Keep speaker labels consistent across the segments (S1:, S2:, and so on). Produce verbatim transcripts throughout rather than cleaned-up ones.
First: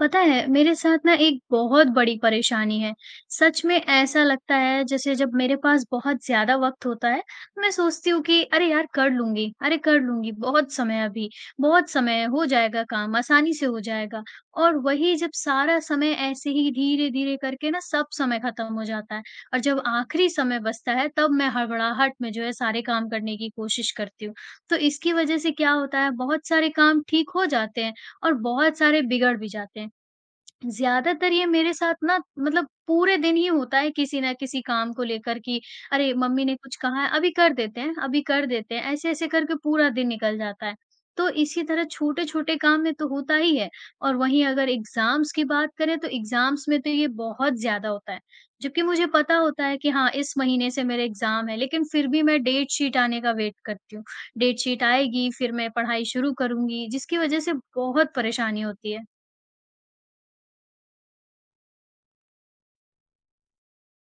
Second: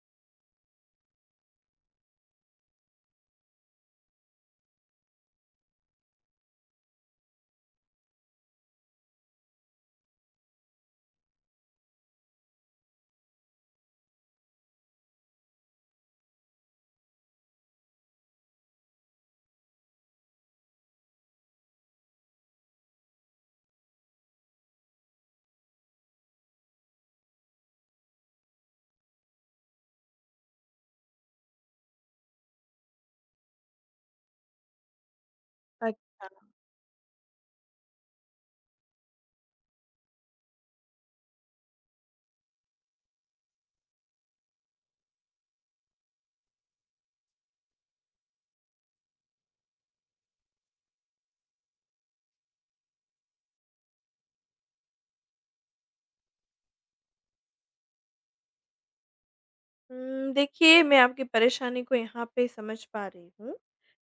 S1: पता है, मेरे साथ ना एक बहुत बड़ी परेशानी है। सच में ऐसा लगता है जैसे जब मेरे पास बहुत ज़्यादा वक़्त होता है, मैं सोचती हूँ कि अरे यार कर लूँगी, अरे कर लूँगी, बहुत समय है अभी, बहुत समय है, हो जाएगा काम, आसानी से हो जाएगा। और वही जब सारा समय ऐसे ही धीरे-धीरे करके ना सब समय ख़त्म हो जाता है और जब आखिरी समय बचता है तब मैं हड़बड़ाहट में जो है सारे काम करने की कोशिश करती हूँ। तो इसकी वज़ह से क्या होता है बहुत सारे काम ठीक हो जाते हैं और बहुत सारे बिगड़ भी जाते हैं। ज़्यादातर ये मेरे साथ ना मतलब पूरे दिन ही होता है किसी ना किसी काम को लेकर कि अरे
S2: अच्छा।
S1: मम्मी ने कुछ कहा है अभी कर देते हैं, अभी कर देते हैं, ऐसे-ऐसे करके पूरा दिन निकल जाता है। तो इसी तरह छोटे-छोटे काम में तो होता ही है और वहीं अगर एग्ज़ाम्स की बात करें तो एग्ज़ाम्स में तो ये बहुत ज़्यादा होता है। जबकि मुझे पता होता है कि हाँ, इस महीने से मेरे एग्ज़ाम है लेकिन फिर भी मैं डेट शीट आने का वेट करती हूँ। डेट शीट आएगी फिर मैं पढ़ाई शुरू करूँगी जिसकी वज़ह से बहुत परेशानी होती है।
S2: उम, देखिए मैं आपकी परेशानी को यहाँ पे समझ पा रही हूँ।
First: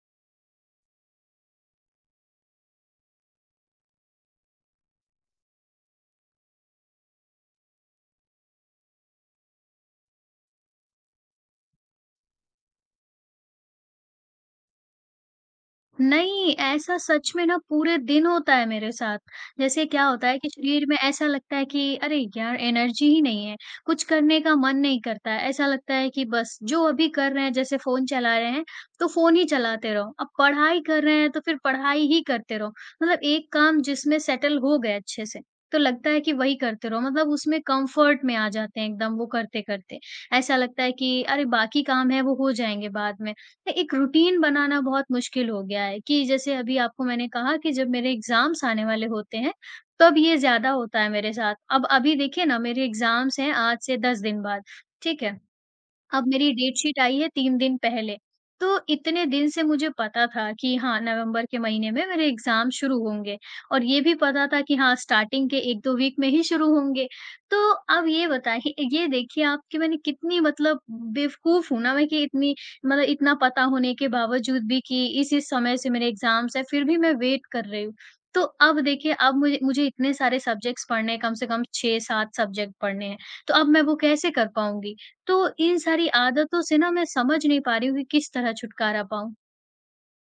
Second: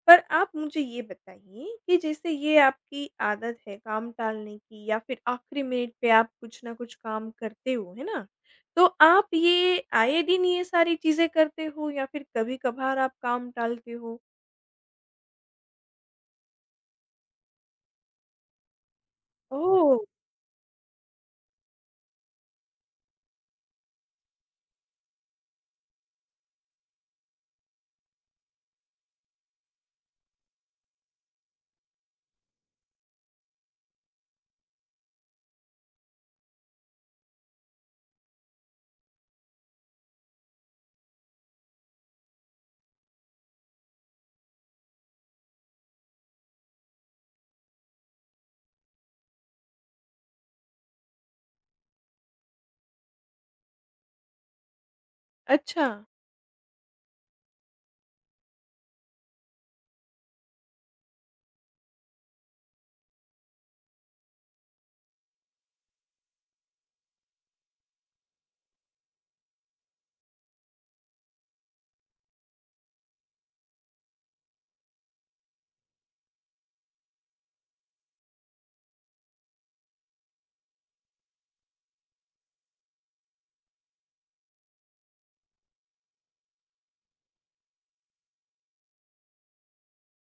S2: पर आप मुझे ये बताइए कि जैसे ये आपकी आदत है काम टालने की या फिर आखिरी मिनट पे आप कुछ न कुछ काम करते हो, है ना? तो आप ये आए दिन ये सारी चीज़ें करते हो या फिर कभी-कभार आप काम टालते हो?
S1: नहीं, ऐसा सच में ना पूरे दिन होता है मेरे साथ। जैसे
S2: ओह!
S1: क्या होता है कि शरीर में ऐसा लगता है कि अरे यार एनर्जी ही नहीं है, कुछ करने का मन नहीं करता है। ऐसा लगता है कि बस जो अभी कर रहे हैं जैसे फ़ोन चला रहे हैं, तो फ़ोन ही चलाते रहो। अब पढ़ाई कर रहे हैं तो फिर पढ़ाई ही करते रहो। मतलब एक काम जिसमें सेटल हो गए अच्छे से, तो लगता है कि वही करते रहो। मतलब उसमें कम्फ़र्ट में आ जाते हैं एकदम वो करते-करते। ऐसा लगता है कि अरे बाकी काम है वो हो जाएँगे बाद में। एक रूटीन बनाना बहुत मुश्किल हो गया है कि जैसे अभी आपको मैंने कहा कि जब मेरे एग्ज़ाम्स आने वाले होते हैं, तब ये ज़्यादा होता है मेरे साथ। अब अभी देखिए ना मेरे एग्ज़ाम्स हैं आज से दस दिन बाद, ठीक है?
S2: अच्छा।
S1: अब मेरी डेट शीट आई है तीन दिन पहले। तो इतने दिन से मुझे पता था कि हाँ, नवंबर के महीने में मेरे एग्ज़ाम शुरू होंगे और ये भी पता था कि हाँ, स्टार्टिंग के एक दो वीक में ही शुरू होंगे। तो अब ये बताइए ये देखिए आप कि मैंने कितनी मतलब बेवकूफ़ हूँ ना मैं कि इतनी मतलब इतना पता होने के बावजूद भी कि इस-इस समय से मेरे एग्ज़ाम्स हैं, फिर भी मैं वेट कर रही हूँ। तो अब देखिए अब मुझे मुझे इतने सारे सब्जेक्ट्स पढ़ने हैं, कम से कम छह सात सब्जेक्ट पढ़ने हैं। तो अब मैं वो कैसे कर पाऊँगी? तो इन सारी आदतों से ना मैं समझ नहीं पा रही हूँ कि किस तरह छुटकारा पाऊँ?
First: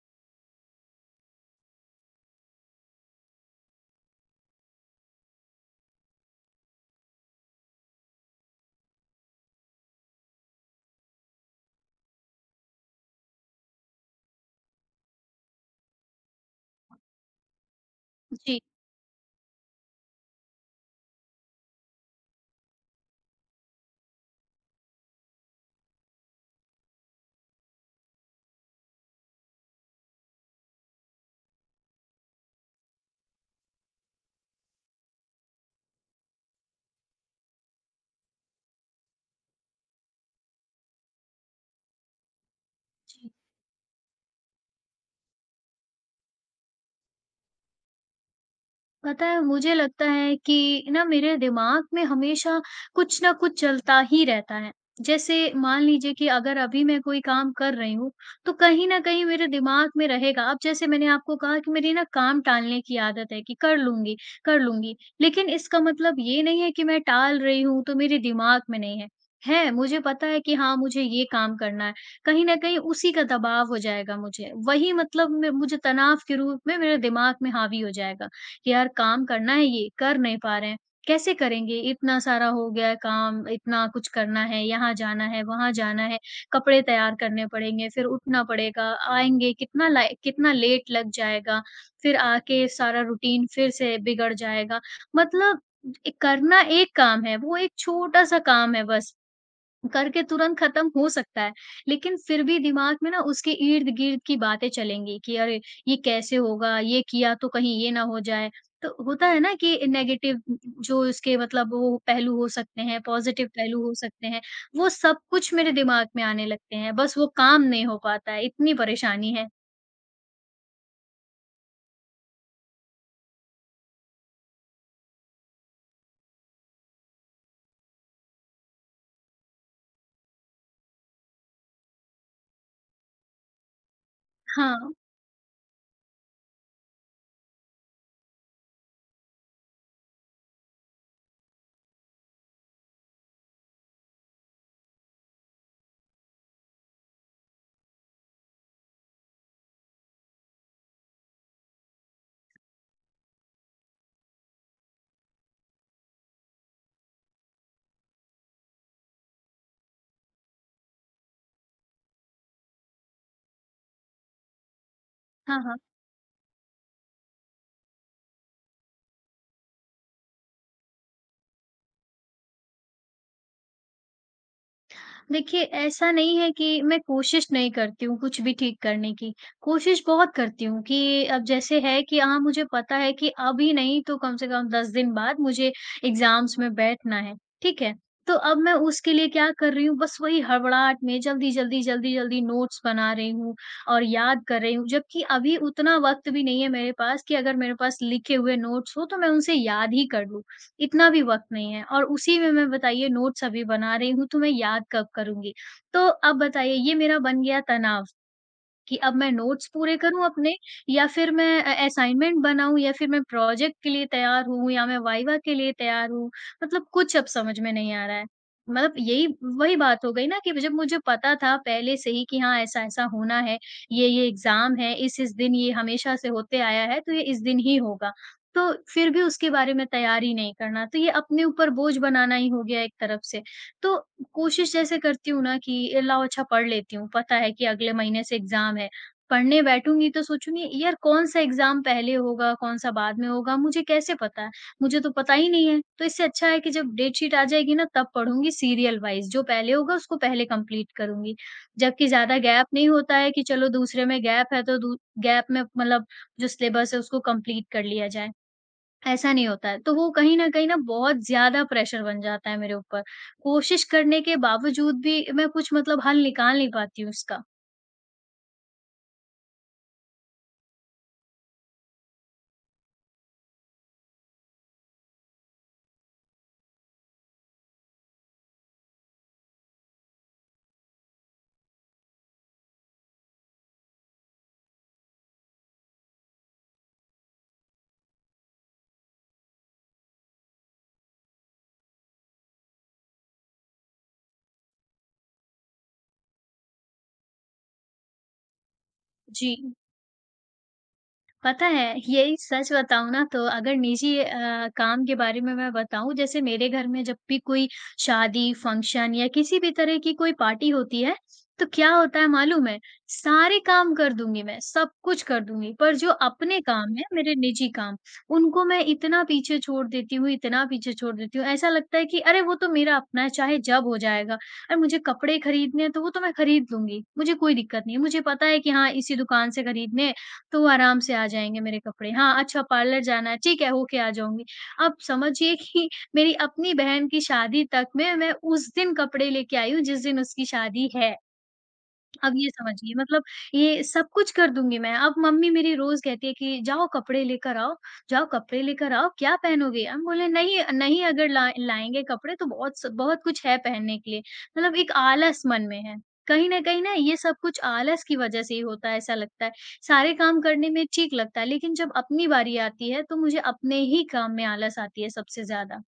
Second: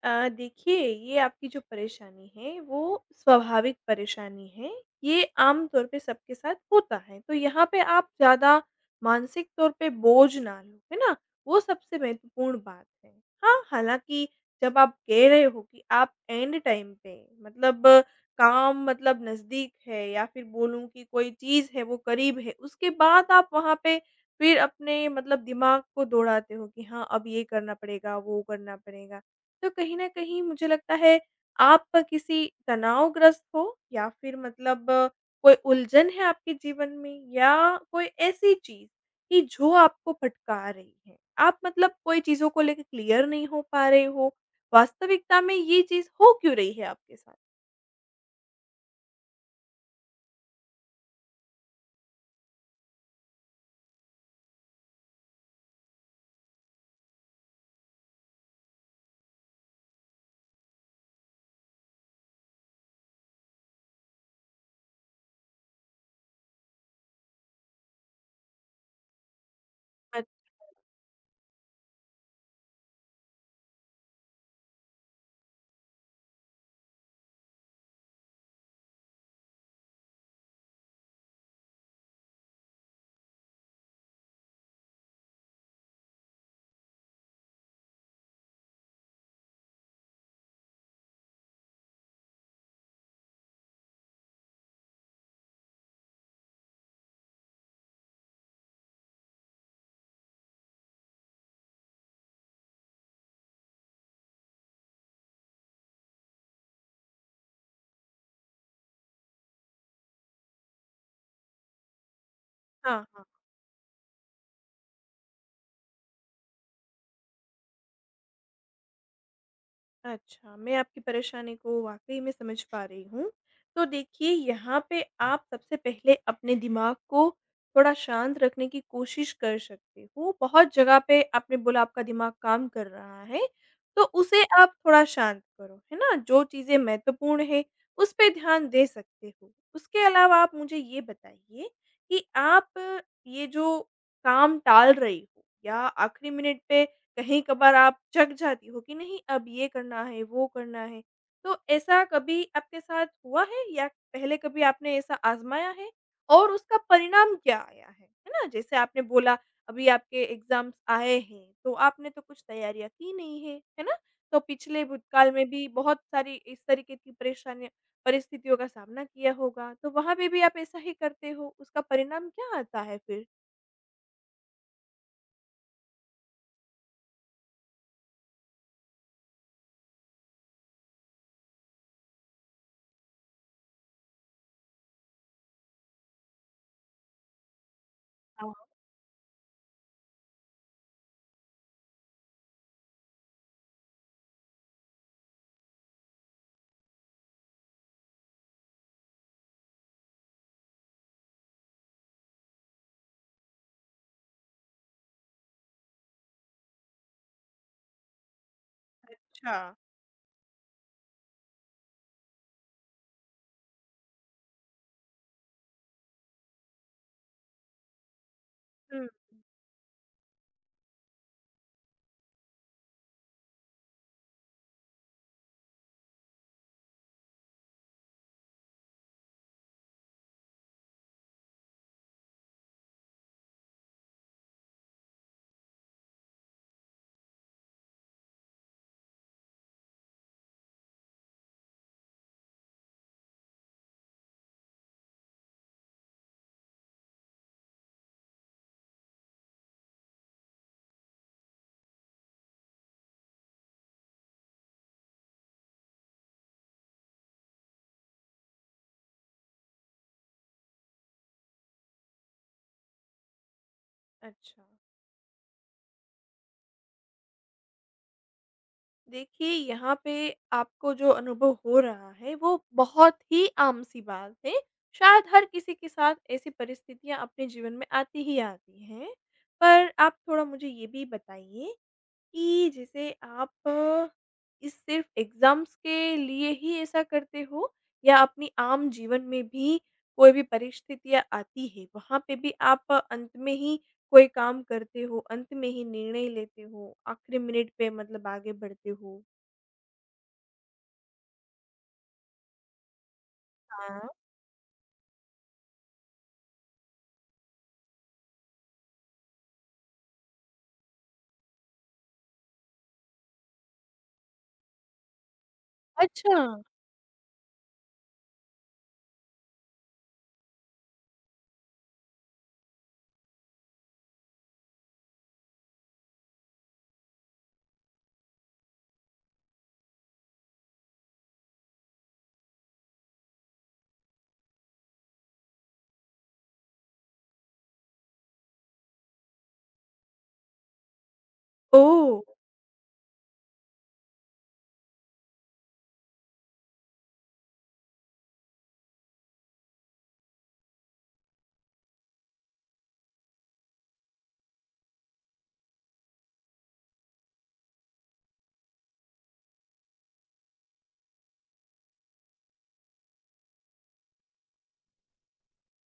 S2: अ, देखिए ये आपकी जो परेशानी है वो स्वाभाविक परेशानी है। ये आम तौर पे सबके साथ होता है। तो यहाँ पे आप ज़्यादा मानसिक तौर पे बोझ ना लो, है ना? वो सबसे महत्वपूर्ण बात है। हाँ, हालाँकि जब आप कह रहे हो कि आप एंड टाइम पे मतलब अ,
S1: जी।
S2: काम मतलब नज़दीक है या फिर बोलूँ कि कोई चीज़ है वो करीब है, उसके बाद आप वहाँ पे फिर अपने मतलब दिमाग को दौड़ाते हो कि हाँ, अब ये करना पड़ेगा, वो करना पड़ेगा। तो कहीं न कहीं मुझे लगता है आप किसी तनावग्रस्त हो या फिर मतलब कोई उलझन है आपके जीवन में या कोई ऐसी चीज़ कि जो आपको भटका रही है। आप मतलब कोई चीज़ों को लेके क्लियर नहीं हो पा रहे हो। वास्तविकता में ये चीज़ हो क्यों रही है आपके साथ?
S1: पता है मुझे लगता है कि ना मेरे दिमाग में हमेशा कुछ ना कुछ चलता ही रहता है। जैसे मान लीजिए कि अगर अभी मैं कोई काम कर रही हूँ, तो कहीं न कहीं मेरे दिमाग में रहेगा। अब जैसे मैंने आपको कहा कि मेरी ना काम टालने की आदत है कि कर लूँगी, कर लूँगी। लेकिन इसका मतलब ये नहीं है कि मैं टाल रही हूँ तो मेरे दिमाग में नहीं है। है, मुझे पता है कि हाँ, मुझे ये काम करना है। कहीं न कहीं उसी का दबाव हो जाएगा मुझे। वही मतलब में मुझे तनाव के रूप में मेरे दिमाग में हावी हो जाएगा। कि यार काम करना है ये, कर नहीं पा रहे हैं। कैसे करेंगे? इतना सारा हो गया है काम, इतना कुछ करना है, यहाँ जाना है, वहाँ जाना है, कपड़े तैयार करने पड़ेंगे, फिर उठना पड़ेगा, आएँगे कितना लाए कितना लेट लग जाएगा, फिर आके सारा रूटीन फिर से बिगड़ जाएगा। मतलब ए करना एक काम है, वो एक छोटा-सा काम है बस। करके तुरंत खत्म हो सकता है, लेकिन फिर भी दिमाग में ना उसके इर्द-गिर्द की बातें चलेंगी कि अरे! ये कैसे होगा? ये किया तो कहीं ये ना हो जाए। तो होता है ना कि नेगेटिव जो इसके मतलब वो पहलू हो सकते हैं,
S2: अच्छा।
S1: पॉज़िटिव पहलू हो सकते हैं, वो सब कुछ मेरे दिमाग में आने लगते हैं, बस वो काम नहीं हो पाता है, इतनी परेशानी है।
S2: अच्छा, मैं आपकी परेशानी को वाक़ई में समझ पा रही हूँ। तो देखिए यहाँ पे आप सबसे पहले अपने दिमाग को थोड़ा शांत रखने की कोशिश कर सकते हो। बहुत जगह पे आपने बोला आपका दिमाग काम कर रहा है, तो उसे आप
S1: हाँ।
S2: थोड़ा शांत करो, है ना? जो चीज़ें महत्वपूर्ण हैं, उस पे ध्यान दे सकते हो। उसके अलावा आप मुझे ये बताइए कि आप ये जो काम टाल रही हो या आखिरी मिनट पे कहीं कभार आप जग जाती हो कि नहीं अब ये करना है, वो करना है। तो ऐसा कभी आपके साथ हुआ है या पहले कभी आपने ऐसा आज़माया है? और उसका परिणाम क्या आया है? है ना? जैसे आपने बोला अभी आपके एग्ज़ाम्स आए हैं, तो आपने तो कुछ तैयारियाँ की नहीं है, है ना? तो पिछले भूतकाल में
S1: हाँ,
S2: भी
S1: हाँ।
S2: बहुत सारी इस तरीके की परेशानियाँ परिस्थितियों का सामना किया होगा, तो वहाँ पे भी आप ऐसा ही करते हो, उसका परिणाम क्या आता है फिर?
S1: देखिए, ऐसा नहीं है कि मैं कोशिश नहीं करती हूँ कुछ भी ठीक करने की, कोशिश बहुत करती हूँ कि अब जैसे है कि हाँ, मुझे पता है कि अभी नहीं तो कम से कम दस दिन बाद मुझे एग्ज़ाम्स में बैठना है, ठीक है? तो अब मैं उसके लिए क्या कर रही हूँ बस वही हड़बड़ाहट में जल्दी-जल्दी, जल्दी-जल्दी नोट्स बना रही हूँ और याद कर रही हूँ, जबकि अभी उतना वक़्त भी नहीं है मेरे पास कि अगर मेरे पास लिखे हुए नोट्स हो तो मैं उनसे याद ही कर लूँ। इतना भी वक़्त नहीं है और उसी में मैं बताइए नोट्स अभी बना रही हूँ, तो मैं याद कब करूँगी? तो अब बताइए ये मेरा बन गया तनाव। कि अब मैं
S2: अच्छा।
S1: नोट्स पूरे करूँ अपने या फिर मैं अ, असाइनमेंट बनाऊँ या फिर मैं प्रोजेक्ट के लिए तैयार हूँ या मैं वाइवा के लिए तैयार हूँ। मतलब कुछ अब समझ में नहीं आ रहा है। मतलब
S2: हुँ,
S1: यही वही बात हो गई ना कि जब मुझे पता था पहले से ही कि हाँ, ऐसा-ऐसा होना है, ये-ये एग्ज़ाम है, इस-इस दिन ये हमेशा से होते आया है तो ये इस दिन ही होगा। तो फिर भी उसके बारे में तैयारी नहीं करना, तो ये अपने ऊपर बोझ बनाना ही हो गया एक तरफ से। तो कोशिश जैसे करती हूँ ना कि ए, लाओ अच्छा पढ़ लेती हूँ, पता है कि अगले महीने से एग्ज़ाम है। पढ़ने बैठूँगी तो सोचूँगी यार कौन-सा एग्ज़ाम पहले होगा, कौन-सा बाद में होगा, मुझे कैसे पता है? मुझे तो पता ही नहीं है। तो इससे अच्छा है कि जब डेट शीट आ जाएगी ना तब पढ़ूँगी सीरियल वाइज़, जो पहले होगा उसको पहले कंप्लीट करूँगी। जबकि ज़्यादा गैप नहीं होता है कि चलो दूसरे में गैप है तो दू गैप में मतलब जो सिलेबस है उसको कंप्लीट कर लिया जाए। ऐसा नहीं होता है। तो वो कहीं न कहीं ना बहुत ज़्यादा प्रेशर बन जाता है मेरे ऊपर। कोशिश करने के
S2: अच्छा।
S1: बावजूद भी मैं कुछ मतलब हल निकाल नहीं पाती हूँ उसका।
S2: देखिए, यहाँ पे आपको जो अनुभव हो रहा है, वो बहुत ही आम-सी बात है। शायद हर किसी के साथ ऐसी परिस्थितियाँ अपने जीवन में आती ही आती हैं। पर आप थोड़ा मुझे ये भी बताइए कि जैसे आप इस सिर्फ़ एग्ज़ाम्स के लिए ही ऐसा करते हो या अपनी आम जीवन में भी कोई भी परिस्थितियाँ आती है, वहाँ पे भी आप अंत में ही कोई काम करते हो, अंत में ही निर्णय लेते हो, आखिरी मिनट पे मतलब आगे बढ़ते हो?
S1: जी। पता है, यही सच बताऊँ ना तो अगर
S2: हाँ,
S1: निजी अ, काम के बारे में मैं बताऊँ जैसे मेरे घर में जब भी कोई शादी, फंक्शन या किसी भी तरह की कोई पार्टी होती है, तो क्या होता है मालूम है? सारे काम कर दूँगी मैं, सब कुछ कर दूँगी पर जो
S2: अच्छा।
S1: अपने काम हैं, मेरे निजी काम, उनको मैं इतना पीछे छोड़ देती हूँ, इतना पीछे छोड़ देती हूँ, ऐसा लगता है कि अरे वो तो मेरा अपना है चाहे जब हो जाएगा। अरे मुझे कपड़े खरीदने हैं तो वो तो मैं खरीद लूँगी, मुझे कोई दिक्कत नहीं है, मुझे पता है कि हाँ, इसी दुकान से खरीदने हैं तो आराम से आ जाएँगे मेरे कपड़े। हाँ, अच्छा पार्लर जाना है, ठीक है, होके आ जाऊँगी। आप समझिए कि मेरी अपनी बहन की शादी तक में मैं उस दिन कपड़े लेके आई हूँ जिस दिन उसकी शादी है।
S2: ओह!
S1: अब ये समझिए मतलब ये सब कुछ कर दूँगी मैं। अब मम्मी मेरी रोज़ कहती है कि जाओ कपड़े लेकर आओ, जाओ कपड़े लेकर आओ, क्या पहनोगे? हम बोले नहीं नहीं अगर ला लाएँगे कपड़े तो बहुत स बहुत कुछ है पहनने के लिए। मतलब एक आलस मन में है। कहीं न कहीं ना ये सब कुछ आलस की वज़ह से ही होता है ऐसा लगता है। सारे काम करने में ठीक लगता है लेकिन जब अपनी बारी आती है तो मुझे अपने ही काम में आलस आती है सबसे ज़्यादा।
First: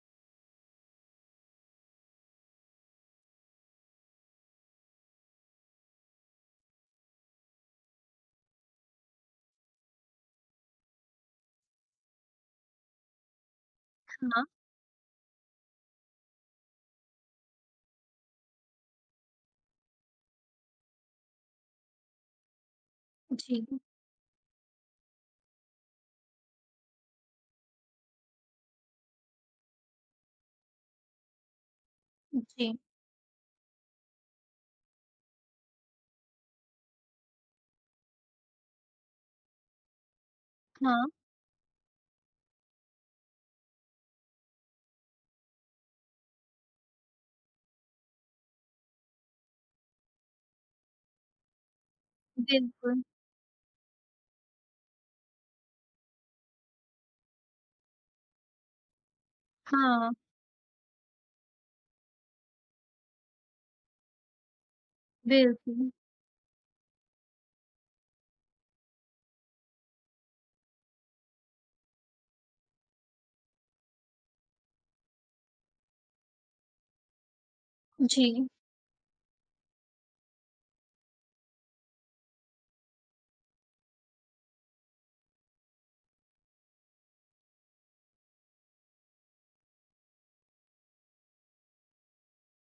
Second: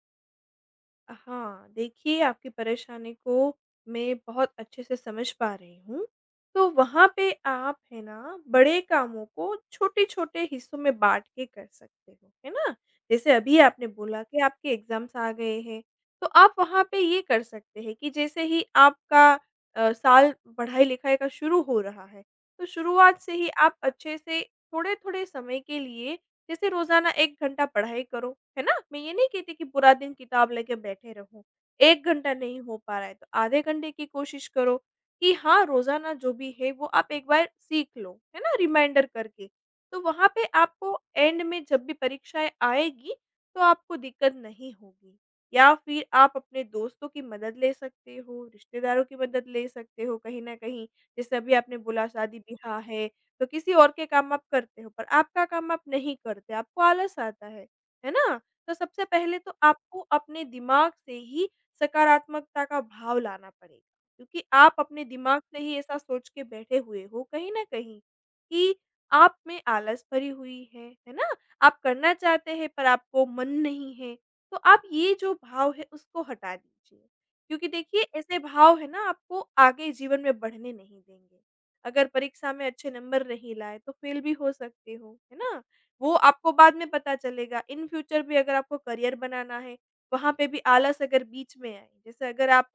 S2: हाँ, देखिए आपकी परेशानी को मैं बहुत अच्छे से समझ पा रही हूँ। तो वहाँ पे आप है ना, बड़े कामों को छोटे-छोटे हिस्सों में बाँट के कर सकते हो, है ना? जैसे अभी आपने बोला कि
S1: हाँ,
S2: आपके एग्ज़ाम्स आ गए हैं, तो आप वहाँ पे ये कर सकते हैं कि जैसे ही आपका अ, साल पढ़ाई-लिखाई का शुरू हो रहा है, तो शुरुआत से ही
S1: जी,
S2: आप अच्छे से थोड़े-थोड़े समय के लिए जैसे रोज़ाना एक घंटा पढ़ाई करो, है ना? मैं ये नहीं कहती कि पूरा दिन किताब लेके बैठे रहो, एक घंटा नहीं
S1: जी।
S2: हो पा रहा है तो आधे घंटे की कोशिश करो कि हाँ, रोज़ाना जो भी है वो आप एक बार सीख लो, है ना? रिमाइंडर करके। तो वहाँ पे आपको
S1: हाँ,
S2: एंड में जब भी परीक्षाएँ आएगी तो आपको दिक्कत नहीं होगी। या फिर आप अपने दोस्तों की मदद ले सकते हो, रिश्तेदारों की मदद ले सकते हो कहीं न कहीं। जैसे अभी आपने बोला शादी-ब्याह
S1: बिल्कुल।
S2: है तो किसी और के काम आप करते हो पर आपका काम आप नहीं करते, आपको आलस आता है, है ना? तो सबसे पहले तो आपको
S1: हाँ,
S2: अपने दिमाग से ही सकारात्मकता का भाव लाना पड़ेगा क्योंकि आप अपने दिमाग से ही
S1: बिल्कुल।
S2: ऐसा सोच के बैठे हुए हो कहीं न कहीं कि आप में आलस भरी हुई है, है ना? आप करना चाहते हैं पर आपको मन नहीं है, तो आप ये जो भाव है उसको हटा दीजिए क्योंकि देखिए ऐसे
S1: जी।
S2: भाव है ना आपको आगे जीवन में बढ़ने नहीं देंगे। अगर परीक्षा में अच्छे नंबर नहीं लाए तो फेल भी हो सकते हो, है ना? वो आपको बाद में पता चलेगा। इन फ्यूचर भी अगर आपको करियर बनाना है, वहाँ पे भी आलस अगर बीच में आए, जैसे अगर आप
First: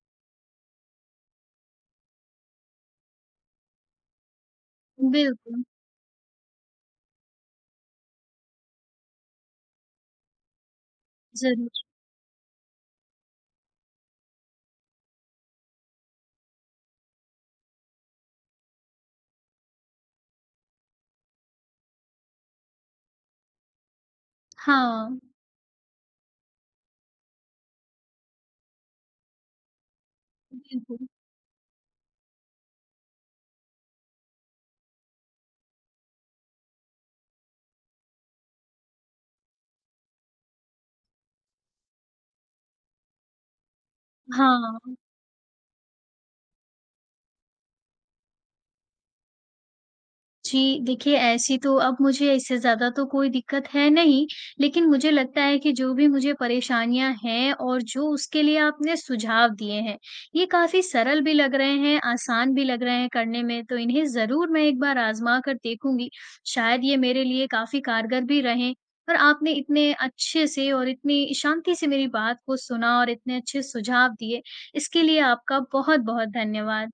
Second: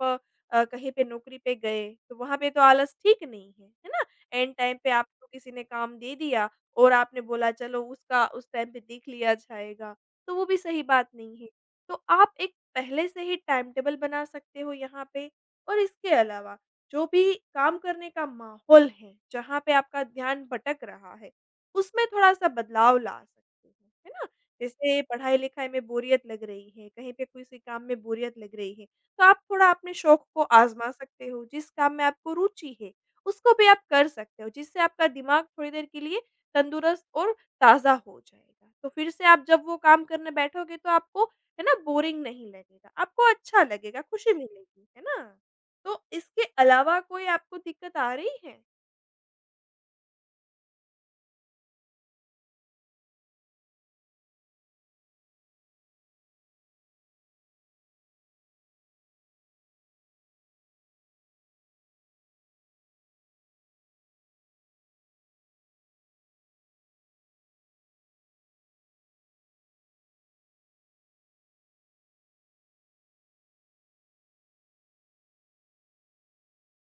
S2: अ, कहीं पे नौकरी पे गए, तो वहाँ पे तो आलस ठीक नहीं है, है ना? एंड टाइम पे आपको किसी ने
S1: बिल्कुल,
S2: काम दे दिया और आपने बोला चलो उसका उस टाइम पे देख लिया जाएगा, तो वो भी सही बात नहीं है।
S1: ज़रूर।
S2: तो आप एक पहले से ही टाइम टेबल बना सकते हो यहाँ पे और इसके अलावा जो भी काम करने का माहौल है, जहाँ पे आपका ध्यान भटक रहा है, उसमें थोड़ा-सा बदलाव ला सकते हैं, है ना? जैसे
S1: हाँ,
S2: पढ़ाई-लिखाई में बोरियत लग रही है, कहीं पे किसी काम में बोरियत लग रही है, तो आप थोड़ा अपने शौक को आज़मा
S1: बिल्कुल।
S2: सकते हो, जिस काम में आपको रुचि है, उसको भी आप कर सकते हो, जिससे आपका दिमाग थोड़ी देर के लिए तंदुरुस्त और ताज़ा हो जाएगा। तो फिर से आप जब वो काम करने बैठोगे तो आपको, है ना, बोरिंग नहीं लगेगा, आपको अच्छा लगेगा, खुशी
S1: हाँ।
S2: मिलेगी, है ना? तो इसके अलावा कोई आपको दिक्कत आ रही है?
S1: जी, देखिए ऐसी तो अब मुझे इससे ज़्यादा तो कोई दिक्कत है नहीं, लेकिन मुझे लगता है कि जो भी मुझे परेशानियाँ हैं और जो उसके लिए आपने सुझाव दिए हैं, ये काफ़ी सरल भी लग रहे हैं, आसान भी लग रहे हैं करने में, तो इन्हें ज़रूर मैं एक बार आज़मा कर देखूँगी। शायद ये मेरे लिए काफ़ी कारगर भी रहें और आपने इतने अच्छे से और इतनी शांति से मेरी बात को सुना और इतने अच्छे सुझाव दिए, इसके लिए आपका बहुत-बहुत धन्यवाद।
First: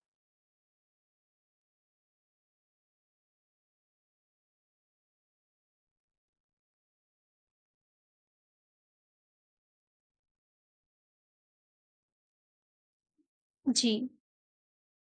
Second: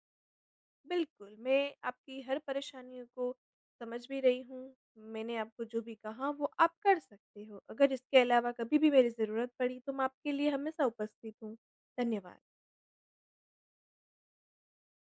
S2: बिल्कुल, मैं आपकी हर परेशानियों को समझ भी रही हूँ। मैंने आपको जो भी कहा वो आप कर सकते हो। अगर इसके अलावा कभी भी मेरी ज़रूरत पड़ी तो मैं आपके लिए हमेशा उपस्थित हूँ। धन्यवाद।
S1: जी।